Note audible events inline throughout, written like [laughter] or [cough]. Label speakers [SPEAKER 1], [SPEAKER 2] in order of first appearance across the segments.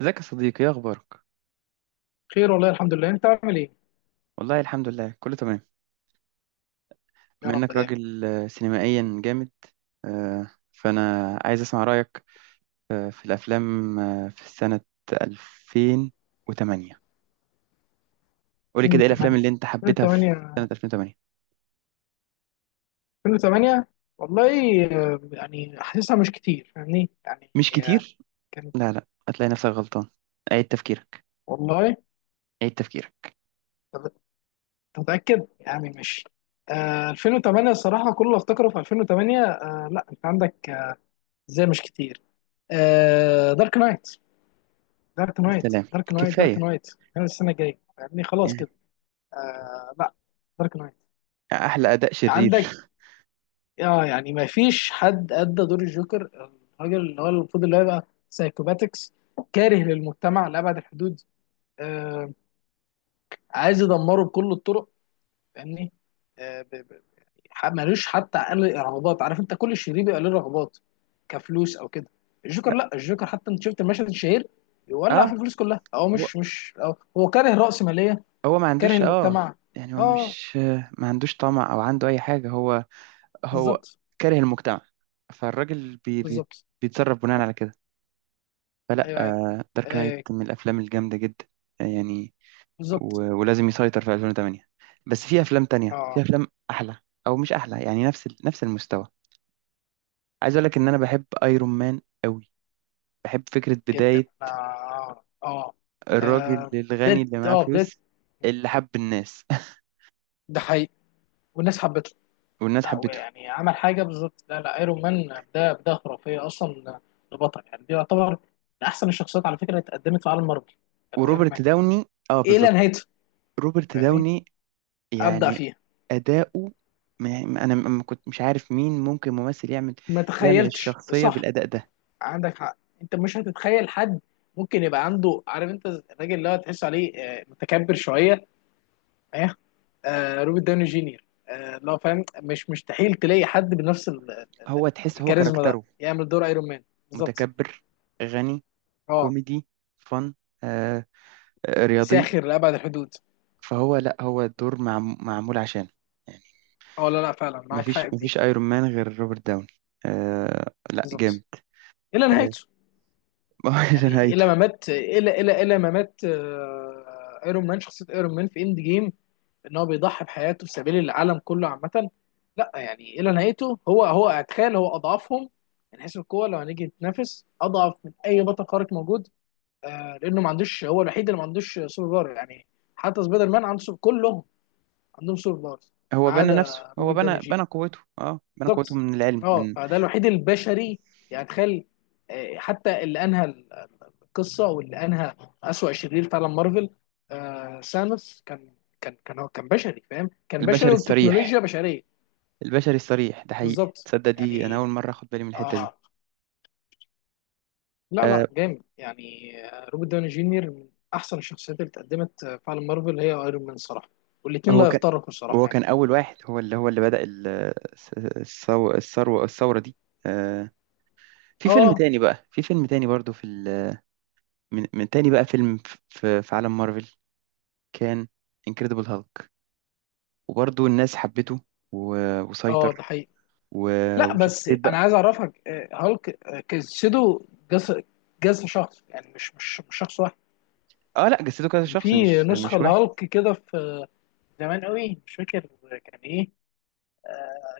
[SPEAKER 1] ازيك يا صديقي؟ ايه اخبارك؟
[SPEAKER 2] خير والله الحمد لله، انت عامل ايه؟
[SPEAKER 1] والله الحمد لله كله تمام.
[SPEAKER 2] يا
[SPEAKER 1] بما
[SPEAKER 2] رب
[SPEAKER 1] انك
[SPEAKER 2] دايما.
[SPEAKER 1] راجل سينمائيا جامد، فانا عايز اسمع رايك في الافلام في سنه 2008. قولي كده ايه الافلام اللي
[SPEAKER 2] 2008.
[SPEAKER 1] انت حبيتها في سنه
[SPEAKER 2] 2008.
[SPEAKER 1] 2008؟
[SPEAKER 2] 2008. والله. يعني حاسسها مش كتير فاهمني يعني.
[SPEAKER 1] مش كتير.
[SPEAKER 2] كان
[SPEAKER 1] لا لا، هتلاقي نفسك غلطان. عيد تفكيرك.
[SPEAKER 2] والله.
[SPEAKER 1] عيد تفكيرك.
[SPEAKER 2] طب- تتأكد يعني مش. 2008 الصراحة، كل اللي افتكره في 2008. لا انت عندك. ازاي مش كتير؟ دارك نايت، دارك نايت،
[SPEAKER 1] السلام.
[SPEAKER 2] دارك نايت، دارك
[SPEAKER 1] كفايه
[SPEAKER 2] نايت. السنة الجاية يعني خلاص
[SPEAKER 1] يعني.
[SPEAKER 2] كده. لا، دارك نايت.
[SPEAKER 1] احلى اداء
[SPEAKER 2] عندك.
[SPEAKER 1] شرير.
[SPEAKER 2] اه يعني ما فيش حد ادى دور الجوكر، الراجل اللي هو المفروض اللي هو يبقى سايكوباتكس، كاره للمجتمع لابعد الحدود. آه عايز يدمره بكل الطرق، فاهمني. آه ب- ب- ملوش حتى اقل رغبات، عارف انت كل شرير بيبقى له رغبات، كفلوس او كده. الجوكر لا،
[SPEAKER 1] [laughs]
[SPEAKER 2] الجوكر حتى انت شفت المشهد الشهير، يولع في
[SPEAKER 1] اه،
[SPEAKER 2] الفلوس كلها. هو
[SPEAKER 1] هو
[SPEAKER 2] مش أو هو كاره رأسمالية،
[SPEAKER 1] هو ما
[SPEAKER 2] كاره
[SPEAKER 1] عندوش. اه
[SPEAKER 2] المجتمع.
[SPEAKER 1] يعني هو
[SPEAKER 2] اه
[SPEAKER 1] مش، ما عندوش طمع او عنده اي حاجه. هو هو
[SPEAKER 2] بالظبط.
[SPEAKER 1] كاره المجتمع. فالراجل بي بي
[SPEAKER 2] بالظبط.
[SPEAKER 1] بيتصرف بناء على كده. فلا،
[SPEAKER 2] ايوه ايوه.
[SPEAKER 1] دارك نايت
[SPEAKER 2] آه
[SPEAKER 1] من الافلام الجامده جدا. يعني
[SPEAKER 2] بالظبط.
[SPEAKER 1] ولازم يسيطر في 2008. بس في افلام تانية، في
[SPEAKER 2] اه
[SPEAKER 1] افلام احلى، او مش احلى يعني نفس المستوى. عايز اقول لك ان انا بحب ايرون مان قوي. بحب فكره
[SPEAKER 2] جدا،
[SPEAKER 1] بدايه
[SPEAKER 2] اه اه.
[SPEAKER 1] الراجل
[SPEAKER 2] آه،
[SPEAKER 1] الغني
[SPEAKER 2] بداية،
[SPEAKER 1] اللي معاه
[SPEAKER 2] اه بداية.
[SPEAKER 1] فلوس، اللي حب الناس [laughs]
[SPEAKER 2] ده حقيقي. والناس حبته.
[SPEAKER 1] والناس
[SPEAKER 2] لا
[SPEAKER 1] حبته.
[SPEAKER 2] يعني عمل حاجة بالظبط. لا لا، ايرون مان ده بداية خرافية اصلا لبطل، يعني دي يعتبر من احسن الشخصيات على فكرة اللي اتقدمت في عالم مارفل، كانت ايرون مان
[SPEAKER 1] وروبرت داوني، اه
[SPEAKER 2] الى
[SPEAKER 1] بالظبط،
[SPEAKER 2] نهايته،
[SPEAKER 1] روبرت
[SPEAKER 2] يعني
[SPEAKER 1] داوني
[SPEAKER 2] ابدع
[SPEAKER 1] يعني
[SPEAKER 2] فيها.
[SPEAKER 1] أداؤه. أنا ما كنت مش عارف مين ممكن ممثل يعمل،
[SPEAKER 2] ما تخيلتش،
[SPEAKER 1] الشخصية
[SPEAKER 2] صح.
[SPEAKER 1] بالأداء ده.
[SPEAKER 2] عندك حق، انت مش هتتخيل حد ممكن يبقى عنده، عارف انت الراجل اللي هو تحس عليه متكبر شوية، ايه. روبرت داوني جينيور، لو فاهم مش مستحيل تلاقي حد بنفس
[SPEAKER 1] هو تحس هو
[SPEAKER 2] الكاريزما ده
[SPEAKER 1] كاركتره
[SPEAKER 2] يعمل دور ايرون مان. بالظبط.
[SPEAKER 1] متكبر، غني،
[SPEAKER 2] اه
[SPEAKER 1] كوميدي، فن، آه رياضي.
[SPEAKER 2] ساخر لابعد الحدود.
[SPEAKER 1] فهو لا، هو الدور معمول عشانه يعني.
[SPEAKER 2] اه لا لا، فعلا معاك حق
[SPEAKER 1] مفيش
[SPEAKER 2] في دي.
[SPEAKER 1] مفيش ايرون مان غير روبرت داوني. آه لا،
[SPEAKER 2] بالظبط.
[SPEAKER 1] جامد.
[SPEAKER 2] الى
[SPEAKER 1] آه.
[SPEAKER 2] نهايته
[SPEAKER 1] [laughs] ما هو ده
[SPEAKER 2] يعني،
[SPEAKER 1] نهايته.
[SPEAKER 2] الى ما مات، الى ما مات. ايرون مان، شخصيه ايرون مان في اند جيم ان هو بيضحي بحياته في سبيل العالم كله عامه. لا يعني الى نهايته، هو اتخيل هو اضعفهم من حيث القوه، لو هنيجي نتنافس اضعف من اي بطل خارق موجود. لانه ما عندوش، هو الوحيد اللي ما عندوش سوبر باور يعني، حتى سبايدر مان عنده سوبر، كلهم عندهم سوبر باور، ما
[SPEAKER 1] هو بنى
[SPEAKER 2] عدا
[SPEAKER 1] نفسه. هو
[SPEAKER 2] روبرت داني
[SPEAKER 1] بنى
[SPEAKER 2] جيني.
[SPEAKER 1] بنى قوته. اه بنى قوته
[SPEAKER 2] بالظبط.
[SPEAKER 1] من العلم،
[SPEAKER 2] اه
[SPEAKER 1] من
[SPEAKER 2] فده الوحيد البشري، يعني تخيل. حتى اللي انهى القصه واللي انهى اسوأ شرير في عالم مارفل، سانوس، كان هو كان بشري، فاهم، كان بشري
[SPEAKER 1] البشر الصريح،
[SPEAKER 2] والتكنولوجيا بشريه.
[SPEAKER 1] البشري الصريح. ده حقيقي،
[SPEAKER 2] بالظبط،
[SPEAKER 1] تصدق دي انا اول
[SPEAKER 2] يعني.
[SPEAKER 1] مره اخد بالي من الحته دي.
[SPEAKER 2] اه لا لا
[SPEAKER 1] آه.
[SPEAKER 2] جامد يعني. روبرت داوني جونيور من احسن الشخصيات اللي اتقدمت في عالم مارفل هي ايرون مان صراحه، والاثنين
[SPEAKER 1] هو
[SPEAKER 2] لا
[SPEAKER 1] كان
[SPEAKER 2] يفترقوا الصراحه
[SPEAKER 1] هو
[SPEAKER 2] يعني.
[SPEAKER 1] كان اول واحد، هو اللي بدأ الثروه، الثوره دي. آه. في فيلم
[SPEAKER 2] اه
[SPEAKER 1] تاني بقى، في فيلم تاني برضو من تاني بقى فيلم في عالم مارفل، كان انكريدبل هالك. وبرضو الناس حبته
[SPEAKER 2] اه. ده
[SPEAKER 1] وسيطر
[SPEAKER 2] حقيقي. لا بس
[SPEAKER 1] وشخصيه
[SPEAKER 2] انا
[SPEAKER 1] بقى.
[SPEAKER 2] عايز اعرفك، هالك، جسده، جس جسم شخص يعني، مش شخص واحد.
[SPEAKER 1] اه لا، جسده كذا
[SPEAKER 2] كان
[SPEAKER 1] شخص،
[SPEAKER 2] في
[SPEAKER 1] مش
[SPEAKER 2] نسخه
[SPEAKER 1] مش واحد.
[SPEAKER 2] لهالك كده في زمان قوي، مش فاكر كان ايه.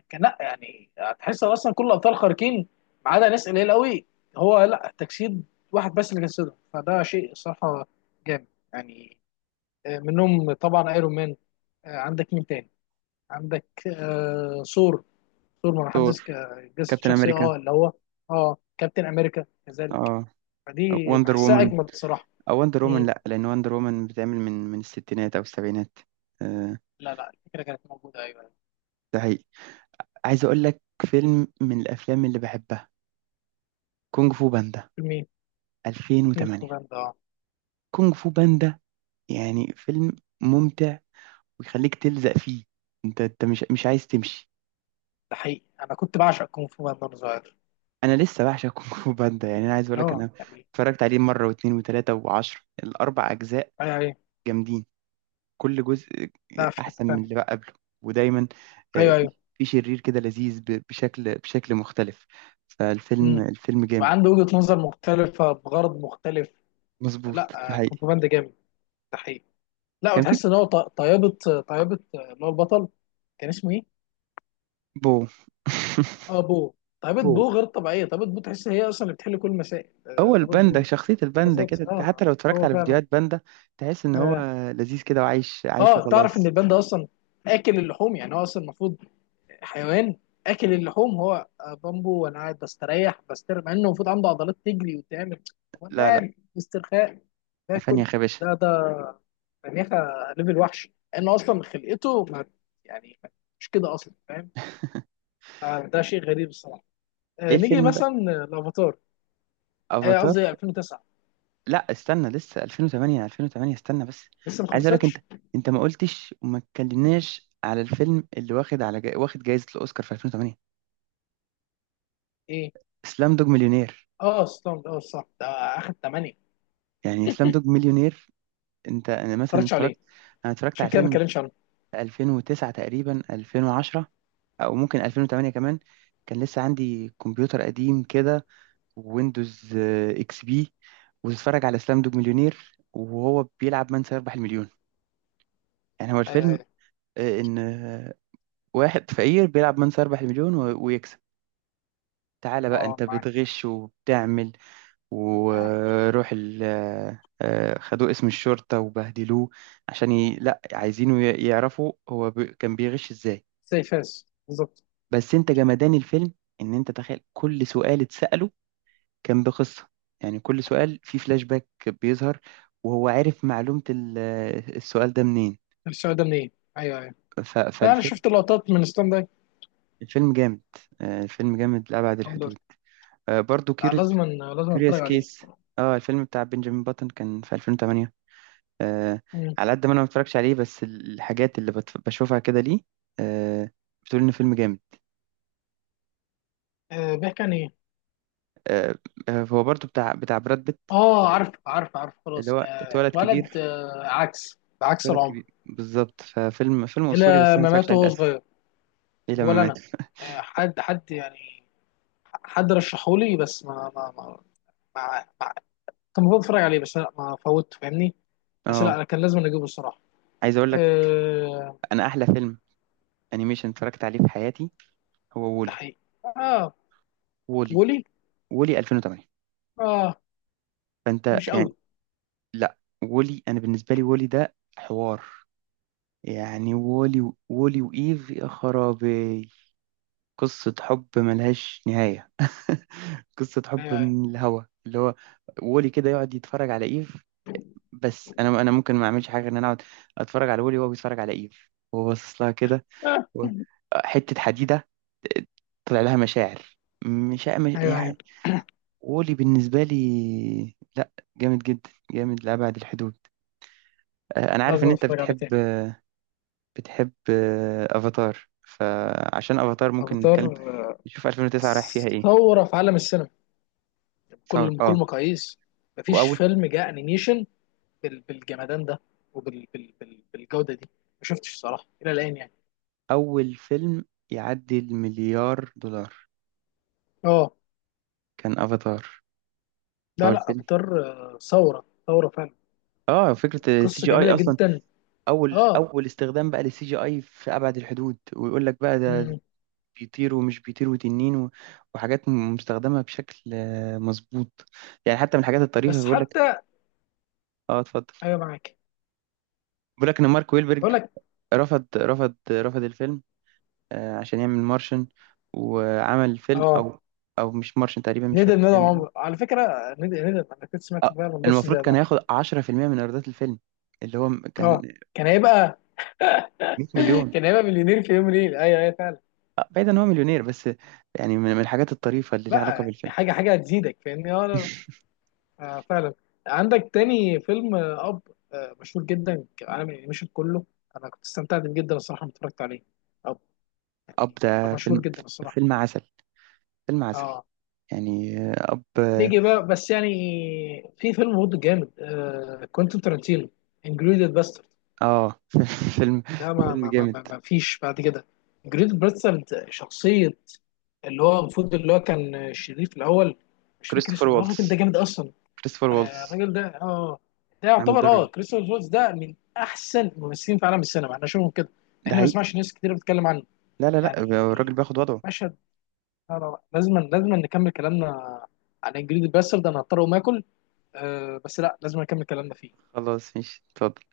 [SPEAKER 2] كان لا يعني هتحس اصلا كل الابطال خارقين ما عدا ناس قليل قوي. هو لا، تجسيد واحد بس اللي جسده، فده شيء صراحه جامد يعني. منهم طبعا ايرون مان. عندك مين تاني؟ عندك ثور. ثور ما حدش
[SPEAKER 1] ثور،
[SPEAKER 2] جسد
[SPEAKER 1] كابتن
[SPEAKER 2] شخصيه
[SPEAKER 1] امريكا.
[SPEAKER 2] اه اللي هو. اه كابتن امريكا كذلك.
[SPEAKER 1] اه
[SPEAKER 2] فدي
[SPEAKER 1] وندر
[SPEAKER 2] بحسها
[SPEAKER 1] وومن،
[SPEAKER 2] اجمد الصراحه.
[SPEAKER 1] او وندر وومن
[SPEAKER 2] مم.
[SPEAKER 1] لا، لان وندر وومن بتعمل من الستينات او السبعينات. آه،
[SPEAKER 2] لا لا، الفكره كانت موجوده ايوه.
[SPEAKER 1] ده حقيقي. عايز اقول لك فيلم من الافلام اللي بحبها، كونج فو باندا
[SPEAKER 2] فيلمين. كونغ فو
[SPEAKER 1] 2008.
[SPEAKER 2] باندا، اه.
[SPEAKER 1] كونج فو باندا يعني فيلم ممتع ويخليك تلزق فيه، انت مش عايز تمشي.
[SPEAKER 2] ده حقيقي، انا كنت بعشق كونغ فو باندا وانا صغير.
[SPEAKER 1] انا لسه بعشق كونج فو باندا، يعني انا عايز اقول لك
[SPEAKER 2] اه
[SPEAKER 1] انا
[SPEAKER 2] يعني،
[SPEAKER 1] اتفرجت عليه مره واثنين وثلاثه وعشرة. الاربع اجزاء
[SPEAKER 2] يعني.
[SPEAKER 1] جامدين، كل جزء
[SPEAKER 2] لا في حتة
[SPEAKER 1] احسن من
[SPEAKER 2] تانية.
[SPEAKER 1] اللي بقى قبله. ودايما
[SPEAKER 2] ايوه
[SPEAKER 1] في
[SPEAKER 2] ايوه.
[SPEAKER 1] شرير كده لذيذ بشكل مختلف.
[SPEAKER 2] مم.
[SPEAKER 1] الفيلم جامد.
[SPEAKER 2] وعنده وجهة نظر مختلفة بغرض مختلف.
[SPEAKER 1] مظبوط. ده
[SPEAKER 2] لا،
[SPEAKER 1] حقيقي.
[SPEAKER 2] كونتروباند جامد، ده حقيقي. لا
[SPEAKER 1] كان في
[SPEAKER 2] وتحس ان هو طيابة، طيابة اللي هو البطل، كان اسمه ايه؟
[SPEAKER 1] بو. [laughs]
[SPEAKER 2] اه بو. طيابة
[SPEAKER 1] بو
[SPEAKER 2] بو غير طبيعية، طيابة بو تحس هي اصلا اللي بتحل كل المسائل،
[SPEAKER 1] هو
[SPEAKER 2] طيابة
[SPEAKER 1] الباندا،
[SPEAKER 2] بو.
[SPEAKER 1] شخصية الباندا كده،
[SPEAKER 2] بالظبط
[SPEAKER 1] انت حتى
[SPEAKER 2] اه،
[SPEAKER 1] لو اتفرجت
[SPEAKER 2] هو
[SPEAKER 1] على
[SPEAKER 2] فعلا.
[SPEAKER 1] فيديوهات باندا تحس ان هو
[SPEAKER 2] اه.
[SPEAKER 1] لذيذ كده وعايش عايش
[SPEAKER 2] تعرف ان
[SPEAKER 1] وخلاص.
[SPEAKER 2] البان ده اصلا اكل اللحوم، يعني هو اصلا المفروض حيوان اكل اللحوم، هو بامبو وانا قاعد بستريح بستر مع انه المفروض عنده عضلات تجري وتعمل. هو انا
[SPEAKER 1] لا لا،
[SPEAKER 2] قاعد استرخاء
[SPEAKER 1] فاني
[SPEAKER 2] باكل.
[SPEAKER 1] يا خباشة.
[SPEAKER 2] ده ده مناخة ليفل وحش، لان اصلا خلقته ما يعني مش كده اصلا، فاهم. ده شيء غريب الصراحه.
[SPEAKER 1] ايه
[SPEAKER 2] نيجي
[SPEAKER 1] الفيلم
[SPEAKER 2] مثلا
[SPEAKER 1] بقى؟
[SPEAKER 2] الافاتار،
[SPEAKER 1] افاتار؟
[SPEAKER 2] قصدي 2009.
[SPEAKER 1] لا استنى، لسه 2008. 2008 استنى بس.
[SPEAKER 2] لسه ما
[SPEAKER 1] عايز اقول لك انت،
[SPEAKER 2] خلصتش.
[SPEAKER 1] ما قلتش وما اتكلمناش على الفيلم اللي واخد على واخد جائزة الأوسكار في 2008.
[SPEAKER 2] ايه.
[SPEAKER 1] اسلام دوج مليونير.
[SPEAKER 2] اه ستاند، اه صح، ده اخد 8. ما
[SPEAKER 1] يعني اسلام دوج مليونير، انت انا مثلا
[SPEAKER 2] اتفرجتش عليه
[SPEAKER 1] اتفرجت. انا اتفرجت على
[SPEAKER 2] عشان كده ما
[SPEAKER 1] الفيلم
[SPEAKER 2] بتكلمش عنه.
[SPEAKER 1] في 2009 تقريبا، 2010، او ممكن 2008 كمان. كان لسه عندي كمبيوتر قديم كده، ويندوز اكس بي، وتتفرج على اسلام دوج مليونير وهو بيلعب من سيربح المليون. يعني هو
[SPEAKER 2] ايوه
[SPEAKER 1] الفيلم
[SPEAKER 2] ايوه.
[SPEAKER 1] ان واحد فقير بيلعب من 4 مليون ويكسب. تعالى بقى
[SPEAKER 2] اه
[SPEAKER 1] انت
[SPEAKER 2] معاك.
[SPEAKER 1] بتغش وبتعمل، وروح ال، خدوه اسم الشرطة وبهدلوه عشان لا، عايزينه يعرفوا هو كان بيغش ازاي.
[SPEAKER 2] زي فاس بالظبط.
[SPEAKER 1] بس انت جمدان الفيلم، ان انت تخيل كل سؤال اتسأله كان بقصة. يعني كل سؤال فيه فلاش باك بيظهر، وهو عارف معلومة السؤال ده منين.
[SPEAKER 2] الشعور ده منين. ايوه أيوه. لا انا
[SPEAKER 1] فالفيلم،
[SPEAKER 2] شفت لقطات من ستاند اب.
[SPEAKER 1] الفيلم جامد. الفيلم جامد لأبعد
[SPEAKER 2] الحمد لله.
[SPEAKER 1] الحدود. برضو
[SPEAKER 2] لا،
[SPEAKER 1] كيوريوس،
[SPEAKER 2] لازم. لازم اتفرج
[SPEAKER 1] كوريوس
[SPEAKER 2] عليه.
[SPEAKER 1] كيس، اه الفيلم بتاع بنجامين باتون، كان في 2008. آه.
[SPEAKER 2] مم.
[SPEAKER 1] على قد ما انا ما اتفرجش عليه، بس الحاجات اللي بشوفها كده ليه آه، بتقول ان فيلم جامد.
[SPEAKER 2] بيحكي عن ايه؟
[SPEAKER 1] آه هو برضو بتاع براد بيت،
[SPEAKER 2] اه عارف عارف عارف
[SPEAKER 1] اللي
[SPEAKER 2] خلاص،
[SPEAKER 1] هو اتولد
[SPEAKER 2] اتولد
[SPEAKER 1] كبير.
[SPEAKER 2] عكس بعكس
[SPEAKER 1] اتولد
[SPEAKER 2] العمر.
[SPEAKER 1] كبير بالظبط. فيلم اسطوري، بس
[SPEAKER 2] الى
[SPEAKER 1] انا ما
[SPEAKER 2] ما
[SPEAKER 1] اتفرجش
[SPEAKER 2] مات
[SPEAKER 1] عليه
[SPEAKER 2] وهو
[SPEAKER 1] للاسف.
[SPEAKER 2] صغير.
[SPEAKER 1] ايه لما
[SPEAKER 2] ولا
[SPEAKER 1] مات.
[SPEAKER 2] انا. حد يعني، حد رشحولي بس ما كان المفروض اتفرج عليه، بس لا ما فوت فاهمني. بس لا
[SPEAKER 1] اه.
[SPEAKER 2] انا كان لازم اجيبه الصراحه.
[SPEAKER 1] عايز اقول لك،
[SPEAKER 2] آه
[SPEAKER 1] انا احلى فيلم انيميشن اتفرجت عليه في حياتي هو
[SPEAKER 2] ده
[SPEAKER 1] وولي.
[SPEAKER 2] حقيقي. اه
[SPEAKER 1] وولي.
[SPEAKER 2] بولي.
[SPEAKER 1] وولي 2008.
[SPEAKER 2] اه
[SPEAKER 1] فانت
[SPEAKER 2] مش
[SPEAKER 1] يعني
[SPEAKER 2] قوي.
[SPEAKER 1] لا، وولي انا بالنسبه لي وولي ده حوار. يعني وولي، وولي وإيف، يا خرابي. قصة حب ملهاش نهاية. [laughs] قصة حب
[SPEAKER 2] ايوه ايوه.
[SPEAKER 1] من الهوا، اللي هو وولي كده يقعد يتفرج على إيف. بس أنا ممكن ما أعملش حاجة غير إن أنا أقعد أتفرج على وولي وهو بيتفرج على إيف وهو باصص لها كده
[SPEAKER 2] آه.
[SPEAKER 1] و- حتة حديدة، آه، طلع لها مشاعر،
[SPEAKER 2] ايوه ايوه.
[SPEAKER 1] يعني. وولي بالنسبة لي لا، جامد جدا، جامد لأبعد الحدود. أنا عارف
[SPEAKER 2] لازم
[SPEAKER 1] إن أنت
[SPEAKER 2] اتفرج عليه
[SPEAKER 1] بتحب،
[SPEAKER 2] تاني.
[SPEAKER 1] افاتار. فعشان افاتار ممكن
[SPEAKER 2] افاتار،
[SPEAKER 1] نتكلم، نشوف 2009 رايح فيها ايه.
[SPEAKER 2] ثوره في عالم السينما
[SPEAKER 1] ثور
[SPEAKER 2] بكل
[SPEAKER 1] اه.
[SPEAKER 2] مقاييس. مفيش
[SPEAKER 1] واول
[SPEAKER 2] فيلم جاء انيميشن بالجمدان ده وبالجوده دي ما شفتش صراحه الى الان يعني.
[SPEAKER 1] اول فيلم يعدي المليار دولار
[SPEAKER 2] اه
[SPEAKER 1] كان افاتار. هو
[SPEAKER 2] لا لا،
[SPEAKER 1] الفيلم.
[SPEAKER 2] افاتار. ثوره ثوره فعلا.
[SPEAKER 1] اه فكرة السي
[SPEAKER 2] قصه
[SPEAKER 1] جي اي
[SPEAKER 2] جميله
[SPEAKER 1] اصلا،
[SPEAKER 2] جدا. اه.
[SPEAKER 1] اول استخدام بقى للسي جي اي في ابعد الحدود. ويقول لك بقى ده
[SPEAKER 2] مم.
[SPEAKER 1] بيطير ومش بيطير وتنين وحاجات مستخدمة بشكل مظبوط. يعني حتى من الحاجات الطريفة،
[SPEAKER 2] بس
[SPEAKER 1] بيقول لك.
[SPEAKER 2] حتى.
[SPEAKER 1] اه اتفضل.
[SPEAKER 2] ايوه معاك.
[SPEAKER 1] بيقول لك ان مارك ويلبرج
[SPEAKER 2] اقول لك،
[SPEAKER 1] رفض الفيلم عشان يعمل مارشن. وعمل فيلم،
[SPEAKER 2] اه
[SPEAKER 1] او مش مارشن تقريبا، مش
[SPEAKER 2] ندم
[SPEAKER 1] فاكر
[SPEAKER 2] ندم،
[SPEAKER 1] فيلم ايه.
[SPEAKER 2] عمر على فكره، ندم ندم، انا كنت سمعت
[SPEAKER 1] آه،
[SPEAKER 2] فعلا بص
[SPEAKER 1] المفروض
[SPEAKER 2] زي
[SPEAKER 1] كان
[SPEAKER 2] ده.
[SPEAKER 1] هياخد 10% من ايرادات الفيلم اللي هو كان
[SPEAKER 2] اه كان هيبقى.
[SPEAKER 1] 100
[SPEAKER 2] [laughs]
[SPEAKER 1] مليون.
[SPEAKER 2] كان هيبقى مليونير في يوم ليل، ايوه ايوه فعلا.
[SPEAKER 1] بعيد ان هو مليونير، بس يعني من الحاجات الطريفة اللي ليها
[SPEAKER 2] لا
[SPEAKER 1] علاقة
[SPEAKER 2] يعني
[SPEAKER 1] بالفيلم.
[SPEAKER 2] حاجه حاجه هتزيدك فاهمني، اه لا.
[SPEAKER 1] [laughs]
[SPEAKER 2] فعلا. عندك تاني فيلم اب، مشهور جدا كعالم الانيميشن كله، انا كنت استمتعت بيه جدا الصراحه لما اتفرجت عليه. اب
[SPEAKER 1] اب
[SPEAKER 2] يعني
[SPEAKER 1] ده
[SPEAKER 2] مشهور
[SPEAKER 1] فيلم،
[SPEAKER 2] جدا الصراحه.
[SPEAKER 1] فيلم عسل فيلم عسل.
[SPEAKER 2] اه
[SPEAKER 1] يعني اب.
[SPEAKER 2] نيجي بقى بس يعني، في فيلم برضه جامد، كوينتين تارانتينو، انجريدد باسترد.
[SPEAKER 1] اه. [laughs] فيلم
[SPEAKER 2] ده
[SPEAKER 1] فيلم جامد.
[SPEAKER 2] ما فيش بعد كده. انجريدد باسترد، شخصيه اللي هو المفروض اللي هو كان شريف الاول، مش فاكر
[SPEAKER 1] كريستوفر
[SPEAKER 2] اسمه، اللي هو الراجل ده
[SPEAKER 1] والتز،
[SPEAKER 2] جامد اصلا.
[SPEAKER 1] كريستوفر والتز
[SPEAKER 2] الراجل ده اه، ده
[SPEAKER 1] عامل
[SPEAKER 2] يعتبر
[SPEAKER 1] دور.
[SPEAKER 2] اه كريستوفر فولتز ده من احسن الممثلين في عالم السينما، احنا شوفهم كده،
[SPEAKER 1] ده
[SPEAKER 2] احنا ما
[SPEAKER 1] حقيقي.
[SPEAKER 2] سمعش ناس كتير بتتكلم عنه
[SPEAKER 1] لا لا لا، الراجل
[SPEAKER 2] يعني،
[SPEAKER 1] بياخد وضعه.
[SPEAKER 2] مشهد. لا لا لا، لازم لازم نكمل كلامنا عن انجريد الباسترد ده، انا هضطر اقوم اكل بس لا لازم نكمل كلامنا فيه.
[SPEAKER 1] خلاص ماشي، اتفضل.